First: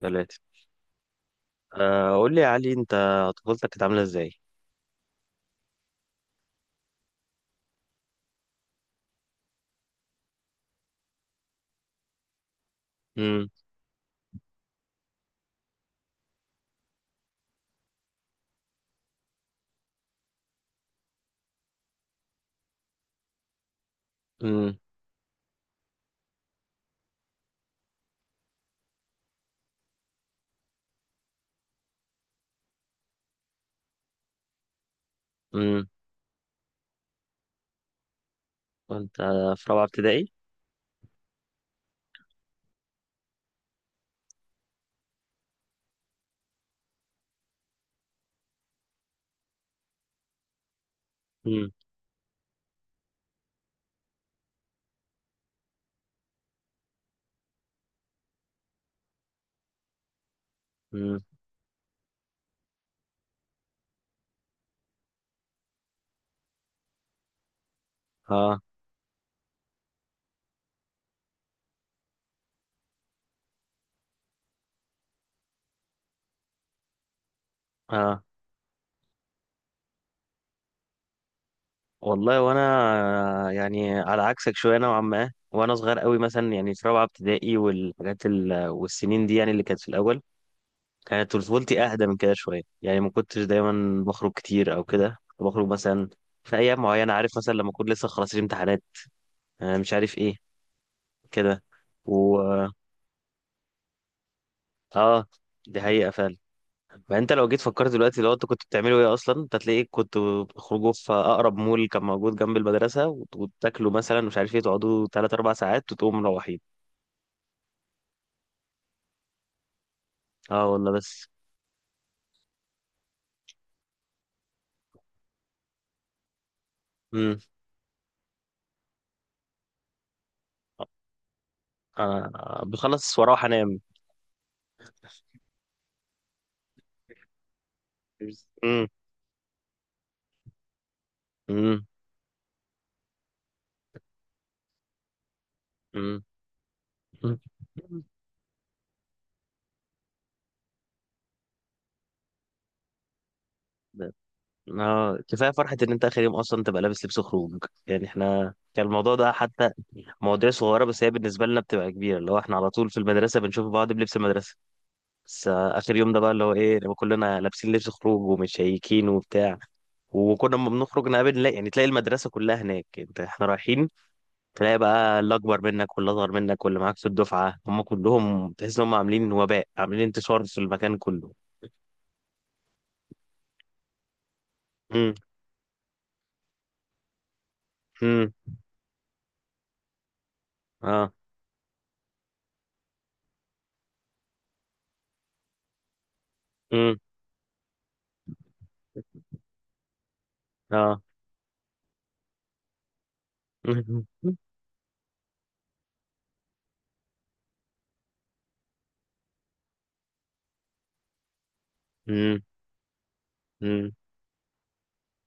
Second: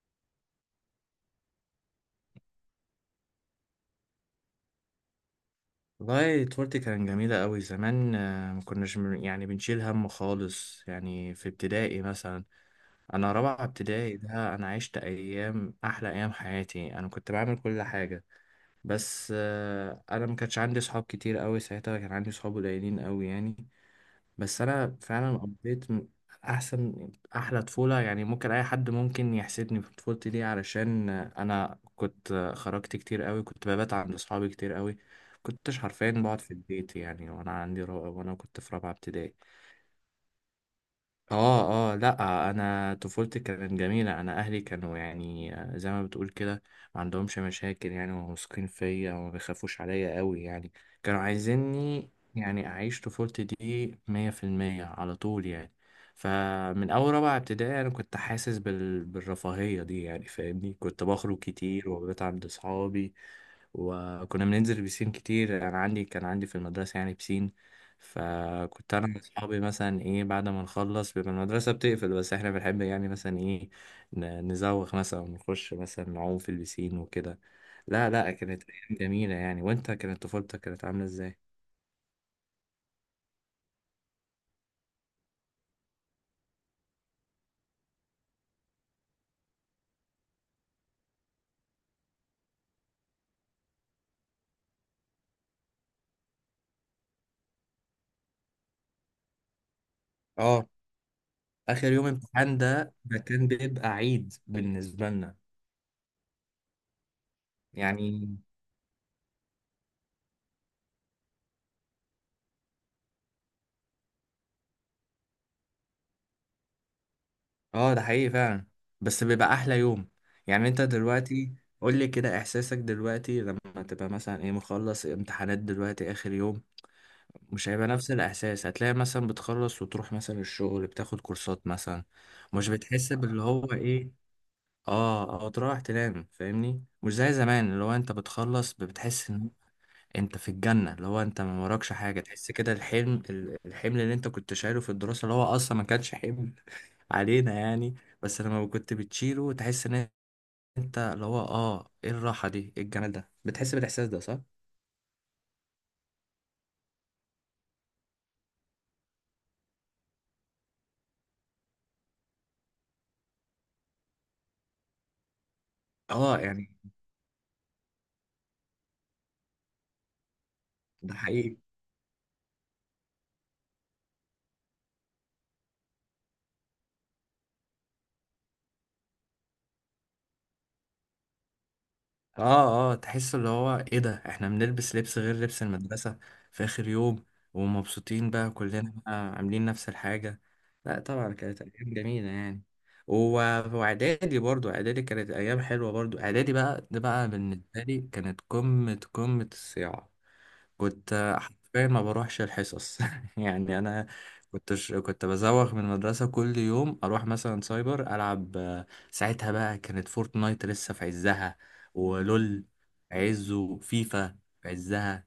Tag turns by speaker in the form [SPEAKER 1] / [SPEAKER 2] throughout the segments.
[SPEAKER 1] ثلاثة. قول لي يا علي، انت طفولتك كانت عاملة ازاي؟
[SPEAKER 2] والله طفولتي كانت جميلة أوي زمان، ما كناش يعني بنشيل هم خالص، يعني في ابتدائي مثلا. أنا
[SPEAKER 1] امم.
[SPEAKER 2] رابعة ابتدائي ده، أنا عشت أيام، أحلى أيام حياتي. أنا كنت بعمل كل حاجة، بس أنا ما كانش عندي صحاب كتير أوي. ساعتها كان عندي صحاب قليلين أوي يعني. بس
[SPEAKER 1] امم.
[SPEAKER 2] انا فعلا قضيت احسن احلى طفوله يعني. ممكن اي حد ممكن يحسدني في طفولتي دي علشان انا كنت خرجت كتير قوي، كنت ببات عند اصحابي كتير قوي. كنتش
[SPEAKER 1] امم.
[SPEAKER 2] حرفيا بقعد في البيت يعني، وانا عندي رابعه، وانا كنت في رابعه
[SPEAKER 1] وانت
[SPEAKER 2] ابتدائي.
[SPEAKER 1] في رابعة ابتدائي؟
[SPEAKER 2] اه اه لا، انا طفولتي كانت جميله، انا اهلي كانوا يعني زي ما بتقول كده ما عندهمش مشاكل يعني، وواثقين فيا وما بيخافوش عليا قوي يعني. كانوا
[SPEAKER 1] امم.
[SPEAKER 2] عايزيني يعني اعيش طفولتي دي مية في المية على طول يعني. فمن اول رابعه ابتدائي انا كنت حاسس بالرفاهيه دي يعني فاهمني. كنت
[SPEAKER 1] امم.
[SPEAKER 2] بخرج كتير وببات عند اصحابي. وكنا بننزل بسين كتير، انا عندي كان عندي في المدرسه يعني بسين.
[SPEAKER 1] اه.
[SPEAKER 2] فكنت انا واصحابي مثلا ايه بعد ما نخلص بيبقى المدرسه بتقفل، بس احنا بنحب يعني مثلا ايه نزوغ مثلا ونخش مثلا نعوم في البسين وكده. لا
[SPEAKER 1] اه.
[SPEAKER 2] لا، كانت ايام جميله يعني. وانت كانت طفولتك كانت عامله ازاي؟
[SPEAKER 1] والله، وانا يعني على عكسك شوية نوعا ما، وانا صغير قوي مثلا، يعني في رابعة ابتدائي والحاجات والسنين دي، يعني اللي كانت في الأول كانت طفولتي أهدى من كده شوية، يعني ما كنتش دايما بخرج كتير أو كده. كنت بخرج مثلا في أيام معينة، عارف، مثلا لما أكون لسه خلاص الامتحانات، مش عارف ايه
[SPEAKER 2] اه،
[SPEAKER 1] كده.
[SPEAKER 2] اخر يوم
[SPEAKER 1] و
[SPEAKER 2] امتحان ده ده كان بيبقى عيد بالنسبه
[SPEAKER 1] اه،
[SPEAKER 2] لنا
[SPEAKER 1] دي حقيقة فعلا. فانت لو جيت فكرت دلوقتي
[SPEAKER 2] يعني.
[SPEAKER 1] لو انت كنت بتعملوا ايه اصلا، انت هتلاقيك كنت بتخرجوا في اقرب مول كان موجود جنب المدرسه وتاكلوا، مثلا مش عارف ايه، تقعدوا 3 4 ساعات وتقوموا مروحين.
[SPEAKER 2] اه ده حقيقي فعلا. بس بيبقى احلى يوم يعني.
[SPEAKER 1] اه
[SPEAKER 2] انت
[SPEAKER 1] والله. بس.
[SPEAKER 2] دلوقتي قول لي كده احساسك دلوقتي لما تبقى مثلا ايه مخلص امتحانات دلوقتي اخر يوم.
[SPEAKER 1] امم.
[SPEAKER 2] مش هيبقى نفس الإحساس. هتلاقي مثلا بتخلص وتروح مثلا الشغل، بتاخد كورسات مثلا. مش بتحس
[SPEAKER 1] بخلص
[SPEAKER 2] باللي
[SPEAKER 1] واروح
[SPEAKER 2] هو
[SPEAKER 1] انام.
[SPEAKER 2] إيه، آه، أو تروح تنام فاهمني. مش زي زمان اللي هو أنت بتخلص
[SPEAKER 1] امم.
[SPEAKER 2] بتحس إن أنت في الجنة، اللي هو أنت ما
[SPEAKER 1] امم.
[SPEAKER 2] وراكش حاجة. تحس كده الحلم الحمل اللي أنت كنت شايله في الدراسة اللي هو أصلا ما كانش
[SPEAKER 1] امم.
[SPEAKER 2] حمل علينا يعني. بس لما كنت بتشيله تحس إن أنت اللي هو آه إيه الراحة دي، إيه الجمال ده، بتحس بالإحساس ده صح؟
[SPEAKER 1] اه، كفايه فرحه ان انت اخر يوم اصلا تبقى لابس لبس خروج. يعني احنا كان الموضوع ده حتى مواضيع صغيره، بس هي بالنسبه لنا بتبقى كبيره. اللي هو احنا على طول في المدرسه بنشوف بعض بلبس المدرسه، بس اخر يوم ده بقى
[SPEAKER 2] آه
[SPEAKER 1] اللي هو
[SPEAKER 2] يعني
[SPEAKER 1] ايه، لما كلنا لابسين لبس خروج ومتشيكين وبتاع. وكنا لما بنخرج
[SPEAKER 2] ده
[SPEAKER 1] نقابل نلاقي،
[SPEAKER 2] حقيقي.
[SPEAKER 1] يعني تلاقي المدرسه كلها هناك، انت احنا رايحين تلاقي بقى اللي اكبر منك واللي اصغر منك واللي معاك في الدفعه، هم كلهم تحس ان هم عاملين وباء، عاملين انتشار في المكان كله.
[SPEAKER 2] اه اه تحس اللي هو ايه، ده احنا بنلبس
[SPEAKER 1] امم.
[SPEAKER 2] لبس غير لبس المدرسة في اخر يوم،
[SPEAKER 1] امم.
[SPEAKER 2] ومبسوطين بقى، كلنا بقى عاملين نفس الحاجة. لا
[SPEAKER 1] اه.
[SPEAKER 2] طبعا كانت ايام جميلة يعني. و- واعدادي برضو، اعدادي كانت ايام حلوة برضو. اعدادي بقى
[SPEAKER 1] امم.
[SPEAKER 2] ده بقى بالنسبة لي كانت قمة قمة الصياعة.
[SPEAKER 1] اه.
[SPEAKER 2] كنت حرفيا ما بروحش الحصص يعني. انا كنت كنت بزوغ من المدرسه كل يوم، اروح مثلا سايبر العب. ساعتها بقى كانت فورتنايت لسه في عزها
[SPEAKER 1] امم. امم.
[SPEAKER 2] ولول في عزه، وفيفا في عزها.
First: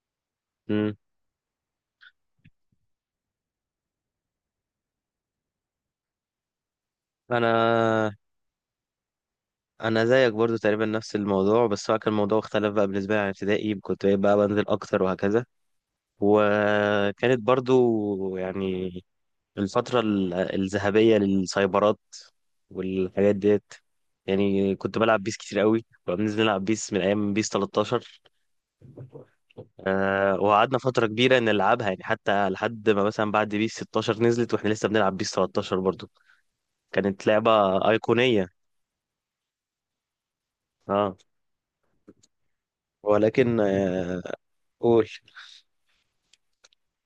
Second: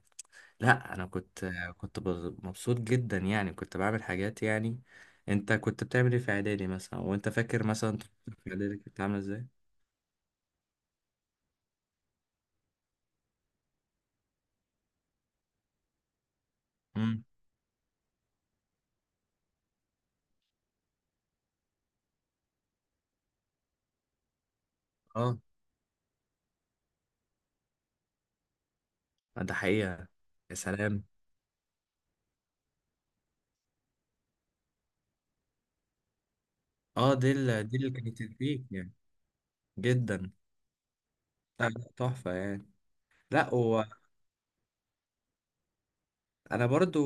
[SPEAKER 2] لا
[SPEAKER 1] امم.
[SPEAKER 2] انا كنت، كنت مبسوط جدا يعني، كنت بعمل حاجات يعني. انت كنت بتعمل ايه في اعدادي مثلا؟ وانت فاكر مثلا
[SPEAKER 1] انا
[SPEAKER 2] طفولتك في اعدادي كنت عامله ازاي؟
[SPEAKER 1] انا زيك برضو تقريبا نفس الموضوع، بس هو كان الموضوع اختلف بقى بالنسبه لي عن ابتدائي. كنت بقى بنزل اكتر وهكذا.
[SPEAKER 2] امم
[SPEAKER 1] وكانت برضو يعني الفترة الذهبية للسايبرات والحاجات ديت. يعني كنت بلعب بيس
[SPEAKER 2] اه
[SPEAKER 1] كتير قوي. كنا بننزل نلعب بيس من أيام بيس 13.
[SPEAKER 2] ده حقيقه. يا
[SPEAKER 1] وقعدنا
[SPEAKER 2] سلام.
[SPEAKER 1] فترة كبيرة نلعبها، يعني حتى لحد ما مثلا بعد بيس 16 نزلت واحنا لسه بنلعب بيس 13 برضو.
[SPEAKER 2] اه،
[SPEAKER 1] كانت
[SPEAKER 2] دي
[SPEAKER 1] لعبة
[SPEAKER 2] دي اللي كانت
[SPEAKER 1] أيقونية.
[SPEAKER 2] تديك يعني جدا.
[SPEAKER 1] اه.
[SPEAKER 2] لا، لا، تحفة يعني. لا
[SPEAKER 1] ولكن
[SPEAKER 2] وانا
[SPEAKER 1] آه قول.
[SPEAKER 2] برضو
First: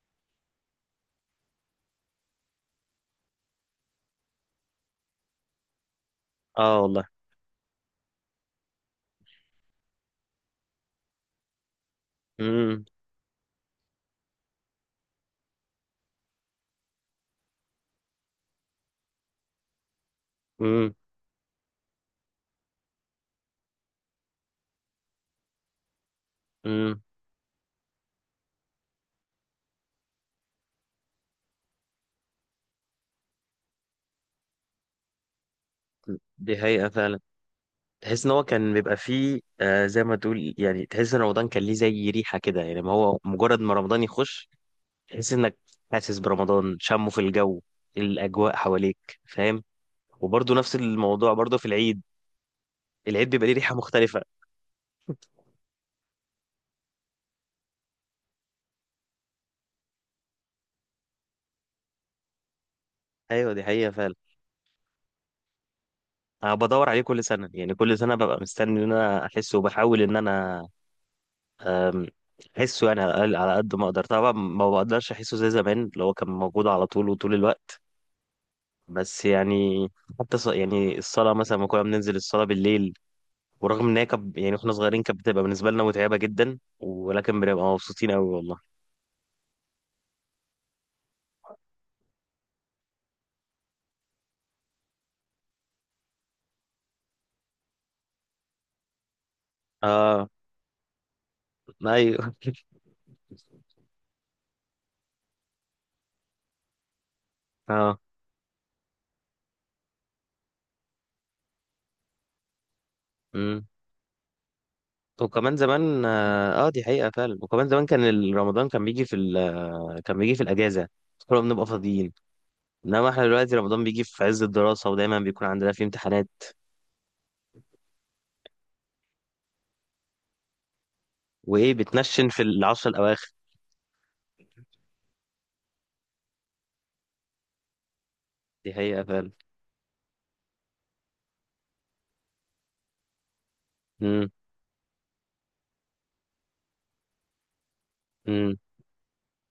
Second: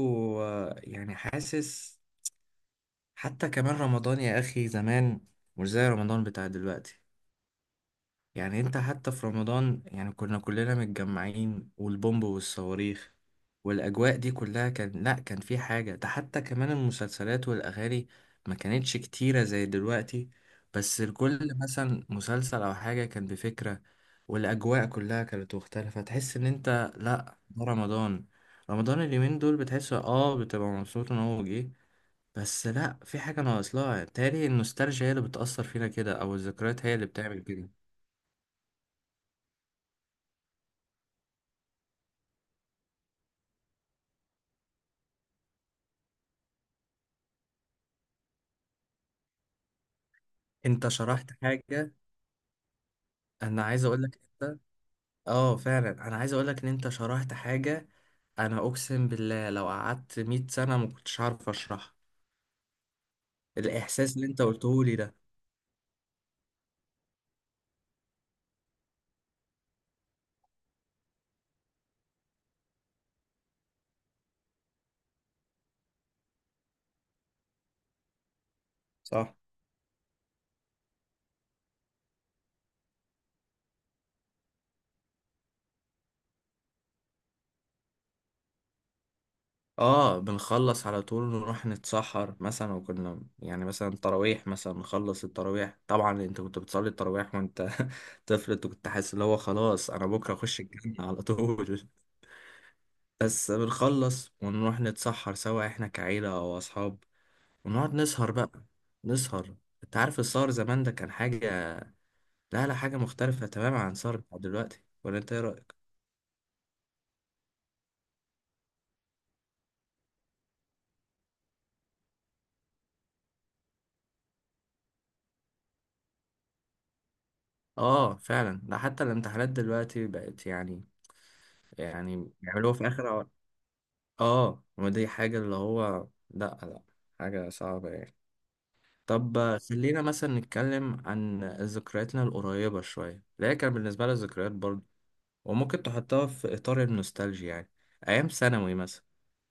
[SPEAKER 2] يعني حاسس. حتى كمان رمضان يا اخي زمان مش زي رمضان بتاع
[SPEAKER 1] اه
[SPEAKER 2] دلوقتي
[SPEAKER 1] والله.
[SPEAKER 2] يعني. انت حتى في رمضان يعني كنا كلنا متجمعين، والبومب
[SPEAKER 1] امم.
[SPEAKER 2] والصواريخ والاجواء دي كلها. كان لا كان في حاجة. ده حتى كمان المسلسلات والاغاني ما كانتش كتيرة زي دلوقتي،
[SPEAKER 1] امم.
[SPEAKER 2] بس الكل مثلا مسلسل او حاجة كان بفكرة. والاجواء كلها كانت مختلفة، تحس ان انت
[SPEAKER 1] امم.
[SPEAKER 2] لا ده رمضان. رمضان اليومين دول بتحس اه بتبقى مبسوط ان هو جه، بس لا في حاجة ناقص. لها تالي النوستالجيا هي اللي بتأثر فينا كده او
[SPEAKER 1] دي
[SPEAKER 2] الذكريات
[SPEAKER 1] حقيقة
[SPEAKER 2] هي اللي
[SPEAKER 1] فعلا.
[SPEAKER 2] بتعمل كده.
[SPEAKER 1] تحس ان هو كان بيبقى فيه زي ما تقول، يعني تحس ان رمضان كان ليه زي ريحه كده، يعني ما هو مجرد ما رمضان يخش تحس انك حاسس برمضان، شمه في الجو، الاجواء حواليك، فاهم. وبرضه نفس
[SPEAKER 2] انت شرحت
[SPEAKER 1] الموضوع برضه في
[SPEAKER 2] حاجة،
[SPEAKER 1] العيد، العيد بيبقى ليه
[SPEAKER 2] انا
[SPEAKER 1] ريحه
[SPEAKER 2] عايز اقول لك
[SPEAKER 1] مختلفه.
[SPEAKER 2] انت. اه فعلا، انا عايز اقول لك ان انت شرحت حاجة. انا اقسم بالله لو قعدت 100 سنة ما كنتش عارف اشرحها.
[SPEAKER 1] ايوه، دي حقيقه فعلا.
[SPEAKER 2] الاحساس اللي انت قلته لي ده
[SPEAKER 1] انا بدور عليه كل سنه، يعني كل سنه ببقى مستني ان انا احسه وبحاول ان انا آم، احسه، يعني على على قد ما اقدر. طبعا ما بقدرش احسه زي زمان اللي هو كان موجود على طول وطول الوقت، بس
[SPEAKER 2] صح.
[SPEAKER 1] يعني حتى يعني الصلاة مثلا، ما كنا بننزل الصلاة بالليل، ورغم ان هي يعني واحنا صغيرين كانت بتبقى بالنسبة لنا متعبة جدا، ولكن بنبقى مبسوطين قوي والله.
[SPEAKER 2] اه بنخلص على طول نروح نتسحر مثلا. وكنا يعني مثلا تراويح مثلا نخلص التراويح، طبعا انت كنت بتصلي التراويح وانت طفل. انت كنت حاسس اللي هو خلاص انا
[SPEAKER 1] اه.
[SPEAKER 2] بكرة اخش الجنة على طول.
[SPEAKER 1] ايوه.
[SPEAKER 2] بس بنخلص ونروح نتسحر سوا احنا كعيلة او اصحاب. ونقعد
[SPEAKER 1] اه.
[SPEAKER 2] نسهر بقى، نسهر. انت عارف السهر زمان ده كان حاجة، لا لا، حاجة مختلفة
[SPEAKER 1] امم.
[SPEAKER 2] تماما عن السهر بتاع دلوقتي. ولا انت ايه
[SPEAKER 1] وكمان
[SPEAKER 2] رأيك؟
[SPEAKER 1] زمان اه، دي حقيقة فعلا. وكمان زمان كان رمضان كان بيجي في كان بيجي في الأجازة. كنا بنبقى فاضيين، انما احنا دلوقتي رمضان بيجي في عز الدراسة ودايما بيكون عندنا فيه امتحانات.
[SPEAKER 2] اه فعلا، ده حتى الامتحانات دلوقتي بقت يعني.
[SPEAKER 1] وايه، بتنشن
[SPEAKER 2] يعني
[SPEAKER 1] في
[SPEAKER 2] بيعملوها في
[SPEAKER 1] العشر
[SPEAKER 2] اخر
[SPEAKER 1] الأواخر.
[SPEAKER 2] اه. ما دي حاجة اللي هو، لا لا، حاجة صعبة يعني.
[SPEAKER 1] دي حقيقة فعلا.
[SPEAKER 2] طب خلينا مثلا نتكلم عن ذكرياتنا القريبة شوية اللي هي كان بالنسبة لي
[SPEAKER 1] امم.
[SPEAKER 2] ذكريات برضه، وممكن تحطها في إطار النوستالجيا يعني. أيام ثانوي مثلا.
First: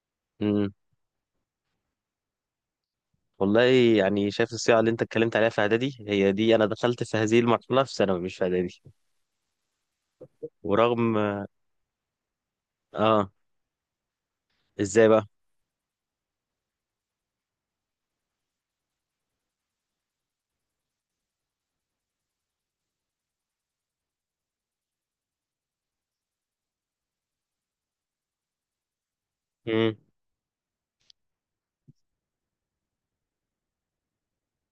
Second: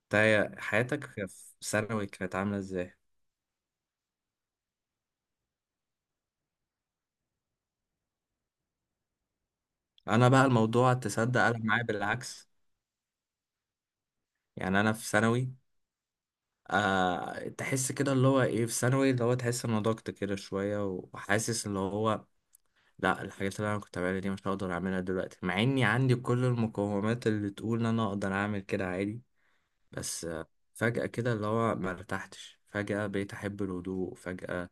[SPEAKER 2] انت
[SPEAKER 1] امم.
[SPEAKER 2] حياتك في ثانوي كانت عاملة ازاي؟
[SPEAKER 1] والله، يعني شايف الصيغة اللي انت اتكلمت عليها في اعدادي، هي دي انا دخلت في هذه المرحلة في ثانوي، مش في اعدادي.
[SPEAKER 2] انا بقى الموضوع
[SPEAKER 1] ورغم.
[SPEAKER 2] تصدق قلب معايا بالعكس.
[SPEAKER 1] اه.
[SPEAKER 2] يعني انا في
[SPEAKER 1] ازاي بقى.
[SPEAKER 2] ثانوي آه تحس كده اللي هو ايه، في ثانوي اللي هو تحس ان ضغط كده شويه، وحاسس اللي هو لا، الحاجات اللي انا كنت بعملها دي مش هقدر اعملها دلوقتي مع اني عندي كل المقومات اللي تقول ان انا اقدر اعمل كده عادي.
[SPEAKER 1] امم.
[SPEAKER 2] بس آه فجأة كده اللي هو ما ارتحتش فجأة، بقيت احب الهدوء فجأة،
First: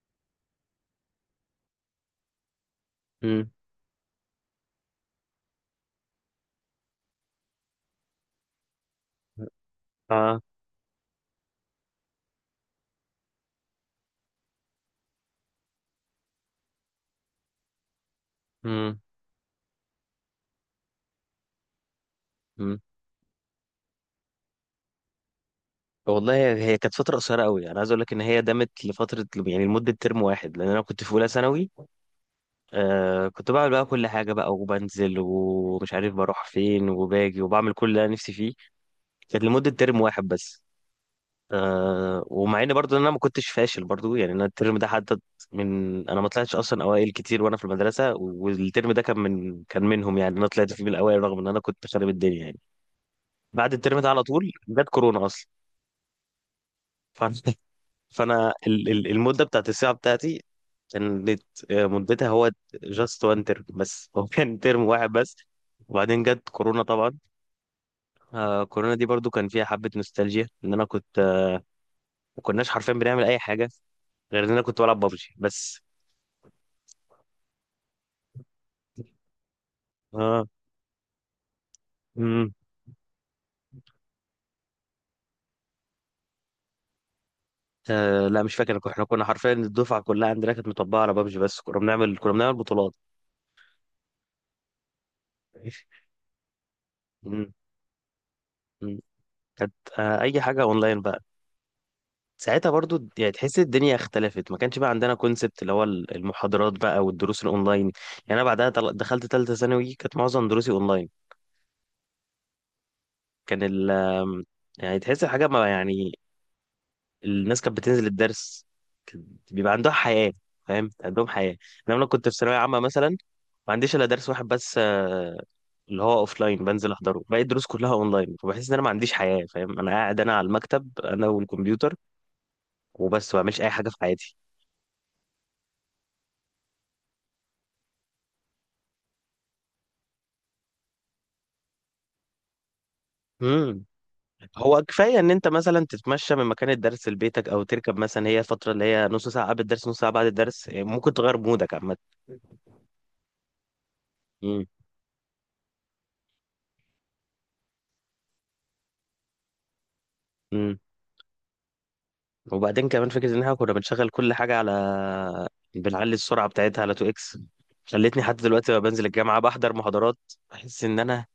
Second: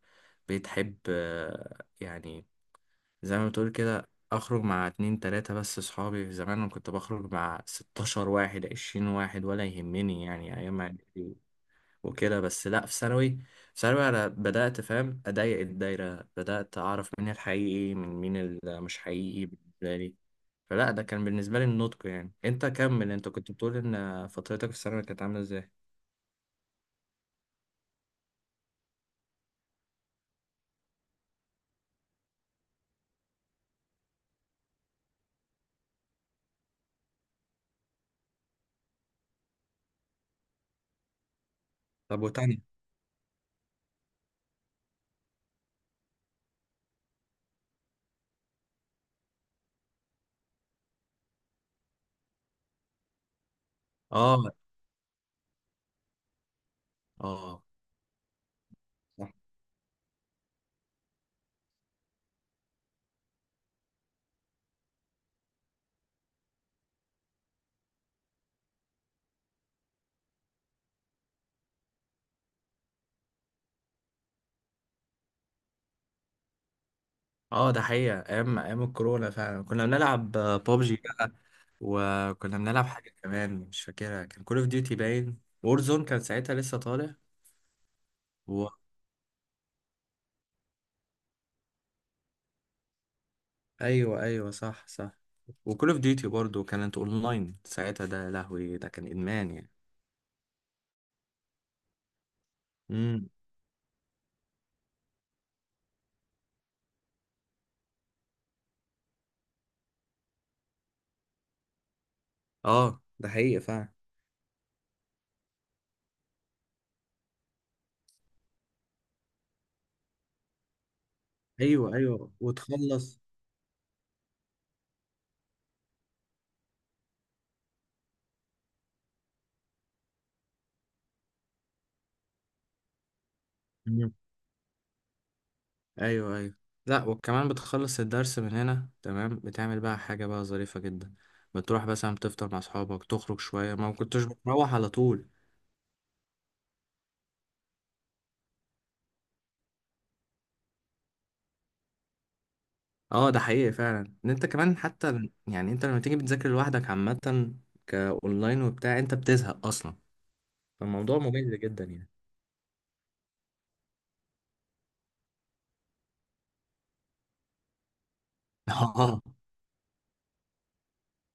[SPEAKER 2] بقيت احب آه يعني زي ما
[SPEAKER 1] امم.
[SPEAKER 2] بتقول كده اخرج مع اتنين تلاتة بس. صحابي زمان انا كنت بخرج مع ستاشر واحد، عشرين واحد، ولا يهمني
[SPEAKER 1] اه.
[SPEAKER 2] يعني ايام إعدادي وكده. بس لا في ثانوي، في ثانوي انا بدأت فاهم اضيق الدايرة، بدأت اعرف مين الحقيقي من مين اللي مش
[SPEAKER 1] امم.
[SPEAKER 2] حقيقي بالنسبة لي. فلا ده كان بالنسبة لي النضج يعني. انت
[SPEAKER 1] امم.
[SPEAKER 2] كمل، انت كنت بتقول ان فترتك في الثانوي كانت عاملة ازاي؟
[SPEAKER 1] والله هي هي كانت فترة قصيرة قوي. انا عايز اقول لك ان هي دامت لفترة، يعني لمدة ترم واحد، لان انا كنت في اولى ثانوي. كنت بعمل بقى كل حاجة بقى، وبنزل ومش عارف بروح فين، وباجي وبعمل كل اللي انا نفسي فيه. كانت لمدة ترم واحد بس.
[SPEAKER 2] طب وتانية.
[SPEAKER 1] ومع ان برضه انا ما كنتش فاشل، برضه يعني انا الترم ده حدد من انا ما طلعتش اصلا اوائل كتير وانا في المدرسه. والترم ده كان من كان منهم، يعني انا طلعت فيه من الاوائل رغم ان انا كنت خارب الدنيا يعني. بعد الترم ده على طول
[SPEAKER 2] اه
[SPEAKER 1] جت كورونا اصلا. فانا.
[SPEAKER 2] اه
[SPEAKER 1] فانا المده بتاعت الساعه بتاعتي كانت مدتها هو جاست وان ترم بس. هو كان ترم واحد بس. وبعدين جت كورونا طبعا. كورونا دي برضو كان فيها حبه نوستالجيا، ان انا كنت ما كناش حرفيا بنعمل اي حاجه غير ان انا كنت بلعب ببجي بس.
[SPEAKER 2] اه ده حقيقة، ايام ايام الكورونا فعلا كنا بنلعب
[SPEAKER 1] اه.
[SPEAKER 2] بابجي بقى.
[SPEAKER 1] امم.
[SPEAKER 2] وكنا بنلعب حاجة كمان مش فاكرها، كان كول اوف ديوتي باين، وورزون كان ساعتها لسه طالع.
[SPEAKER 1] لا، مش
[SPEAKER 2] و...
[SPEAKER 1] فاكر. احنا كنا حرفيا الدفعه كلها عندنا كانت مطبقه على بابجي بس. كنا بنعمل بطولات.
[SPEAKER 2] ايوه ايوه صح صح. وكول اوف ديوتي برضه كانت
[SPEAKER 1] مم.
[SPEAKER 2] اونلاين ساعتها. ده يا لهوي ده
[SPEAKER 1] مم.
[SPEAKER 2] كان ادمان يعني.
[SPEAKER 1] كانت اي حاجه اونلاين بقى ساعتها برضو.
[SPEAKER 2] امم
[SPEAKER 1] يعني تحس الدنيا اختلفت، ما كانش بقى عندنا كونسبت اللي هو المحاضرات بقى والدروس الاونلاين. يعني انا بعدها دخلت ثالثه ثانوي، كانت معظم دروسي اونلاين.
[SPEAKER 2] اه ده حقيقة
[SPEAKER 1] كان
[SPEAKER 2] فعلا.
[SPEAKER 1] ال يعني تحس الحاجه ما، يعني الناس كانت بتنزل الدرس كان بيبقى عندها حياه، فاهم، عندهم حياه.
[SPEAKER 2] ايوه
[SPEAKER 1] انما انا كنت
[SPEAKER 2] ايوه
[SPEAKER 1] في ثانويه عامه مثلا،
[SPEAKER 2] وتخلص.
[SPEAKER 1] ما عنديش الا درس واحد بس اللي هو اوف لاين بنزل احضره، باقي الدروس كلها اونلاين. فبحس ان انا ما عنديش حياه، فاهم. انا قاعد، انا على المكتب، انا والكمبيوتر وبس، ما بعملش اي حاجه في حياتي.
[SPEAKER 2] ايوه ايوه لا، وكمان بتخلص الدرس من هنا تمام، بتعمل بقى حاجة بقى ظريفة جدا، بتروح مثلا بتفطر مع اصحابك تخرج شوية،
[SPEAKER 1] امم.
[SPEAKER 2] ما كنتش بتروح
[SPEAKER 1] هو
[SPEAKER 2] على
[SPEAKER 1] كفايه
[SPEAKER 2] طول.
[SPEAKER 1] ان انت مثلا تتمشى من مكان الدرس لبيتك او تركب مثلا، هي فتره اللي هي نص ساعه قبل الدرس نص ساعه بعد الدرس، يعني ممكن تغير مودك عامه.
[SPEAKER 2] اه ده حقيقي فعلا ان انت
[SPEAKER 1] امم.
[SPEAKER 2] كمان حتى يعني انت لما تيجي بتذاكر لوحدك عامة كاونلاين وبتاع انت بتزهق اصلا،
[SPEAKER 1] امم.
[SPEAKER 2] فالموضوع ممل جدا يعني.
[SPEAKER 1] وبعدين كمان فكره ان احنا كنا بنشغل كل حاجه على، بنعلي السرعه بتاعتها على 2 اكس. خلتني حتى دلوقتي لما بنزل
[SPEAKER 2] اه
[SPEAKER 1] الجامعه بحضر محاضرات، بحس ان انا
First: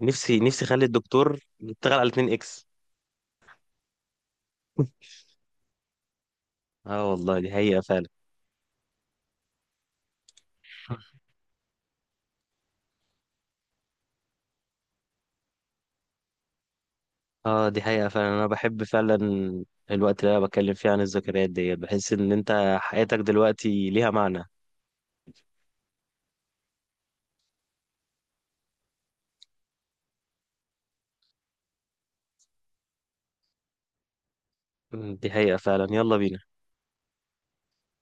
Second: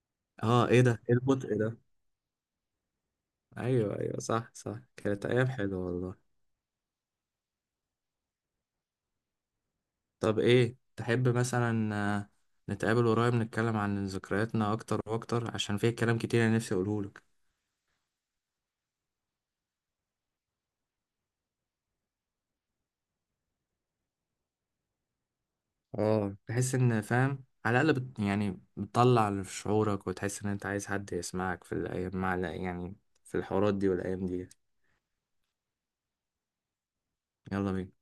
[SPEAKER 1] نفسي نفسي
[SPEAKER 2] اه ايه
[SPEAKER 1] اخلي
[SPEAKER 2] ده، ايه
[SPEAKER 1] الدكتور
[SPEAKER 2] البطء ده.
[SPEAKER 1] يشتغل على 2 اكس.
[SPEAKER 2] ايوه ايوه صح صح، كانت ايام حلوة والله.
[SPEAKER 1] اه والله، دي حقيقة فعلا.
[SPEAKER 2] طب ايه تحب مثلا، نتقابل قريب نتكلم عن ذكرياتنا اكتر واكتر عشان فيه كلام كتير انا نفسي اقوله لك.
[SPEAKER 1] اه، دي حقيقة فعلا. انا بحب فعلا الوقت اللي انا بتكلم فيه عن الذكريات دي، بحس ان انت حياتك دلوقتي ليها معنى.
[SPEAKER 2] اه تحس ان فاهم على الاقل يعني بتطلع اللي في شعورك وتحس ان انت عايز حد يسمعك في الايام مع يعني في الحوارات دي والايام دي.
[SPEAKER 1] مم، دي حقيقة فعلا. يلا بينا.
[SPEAKER 2] يلا بينا.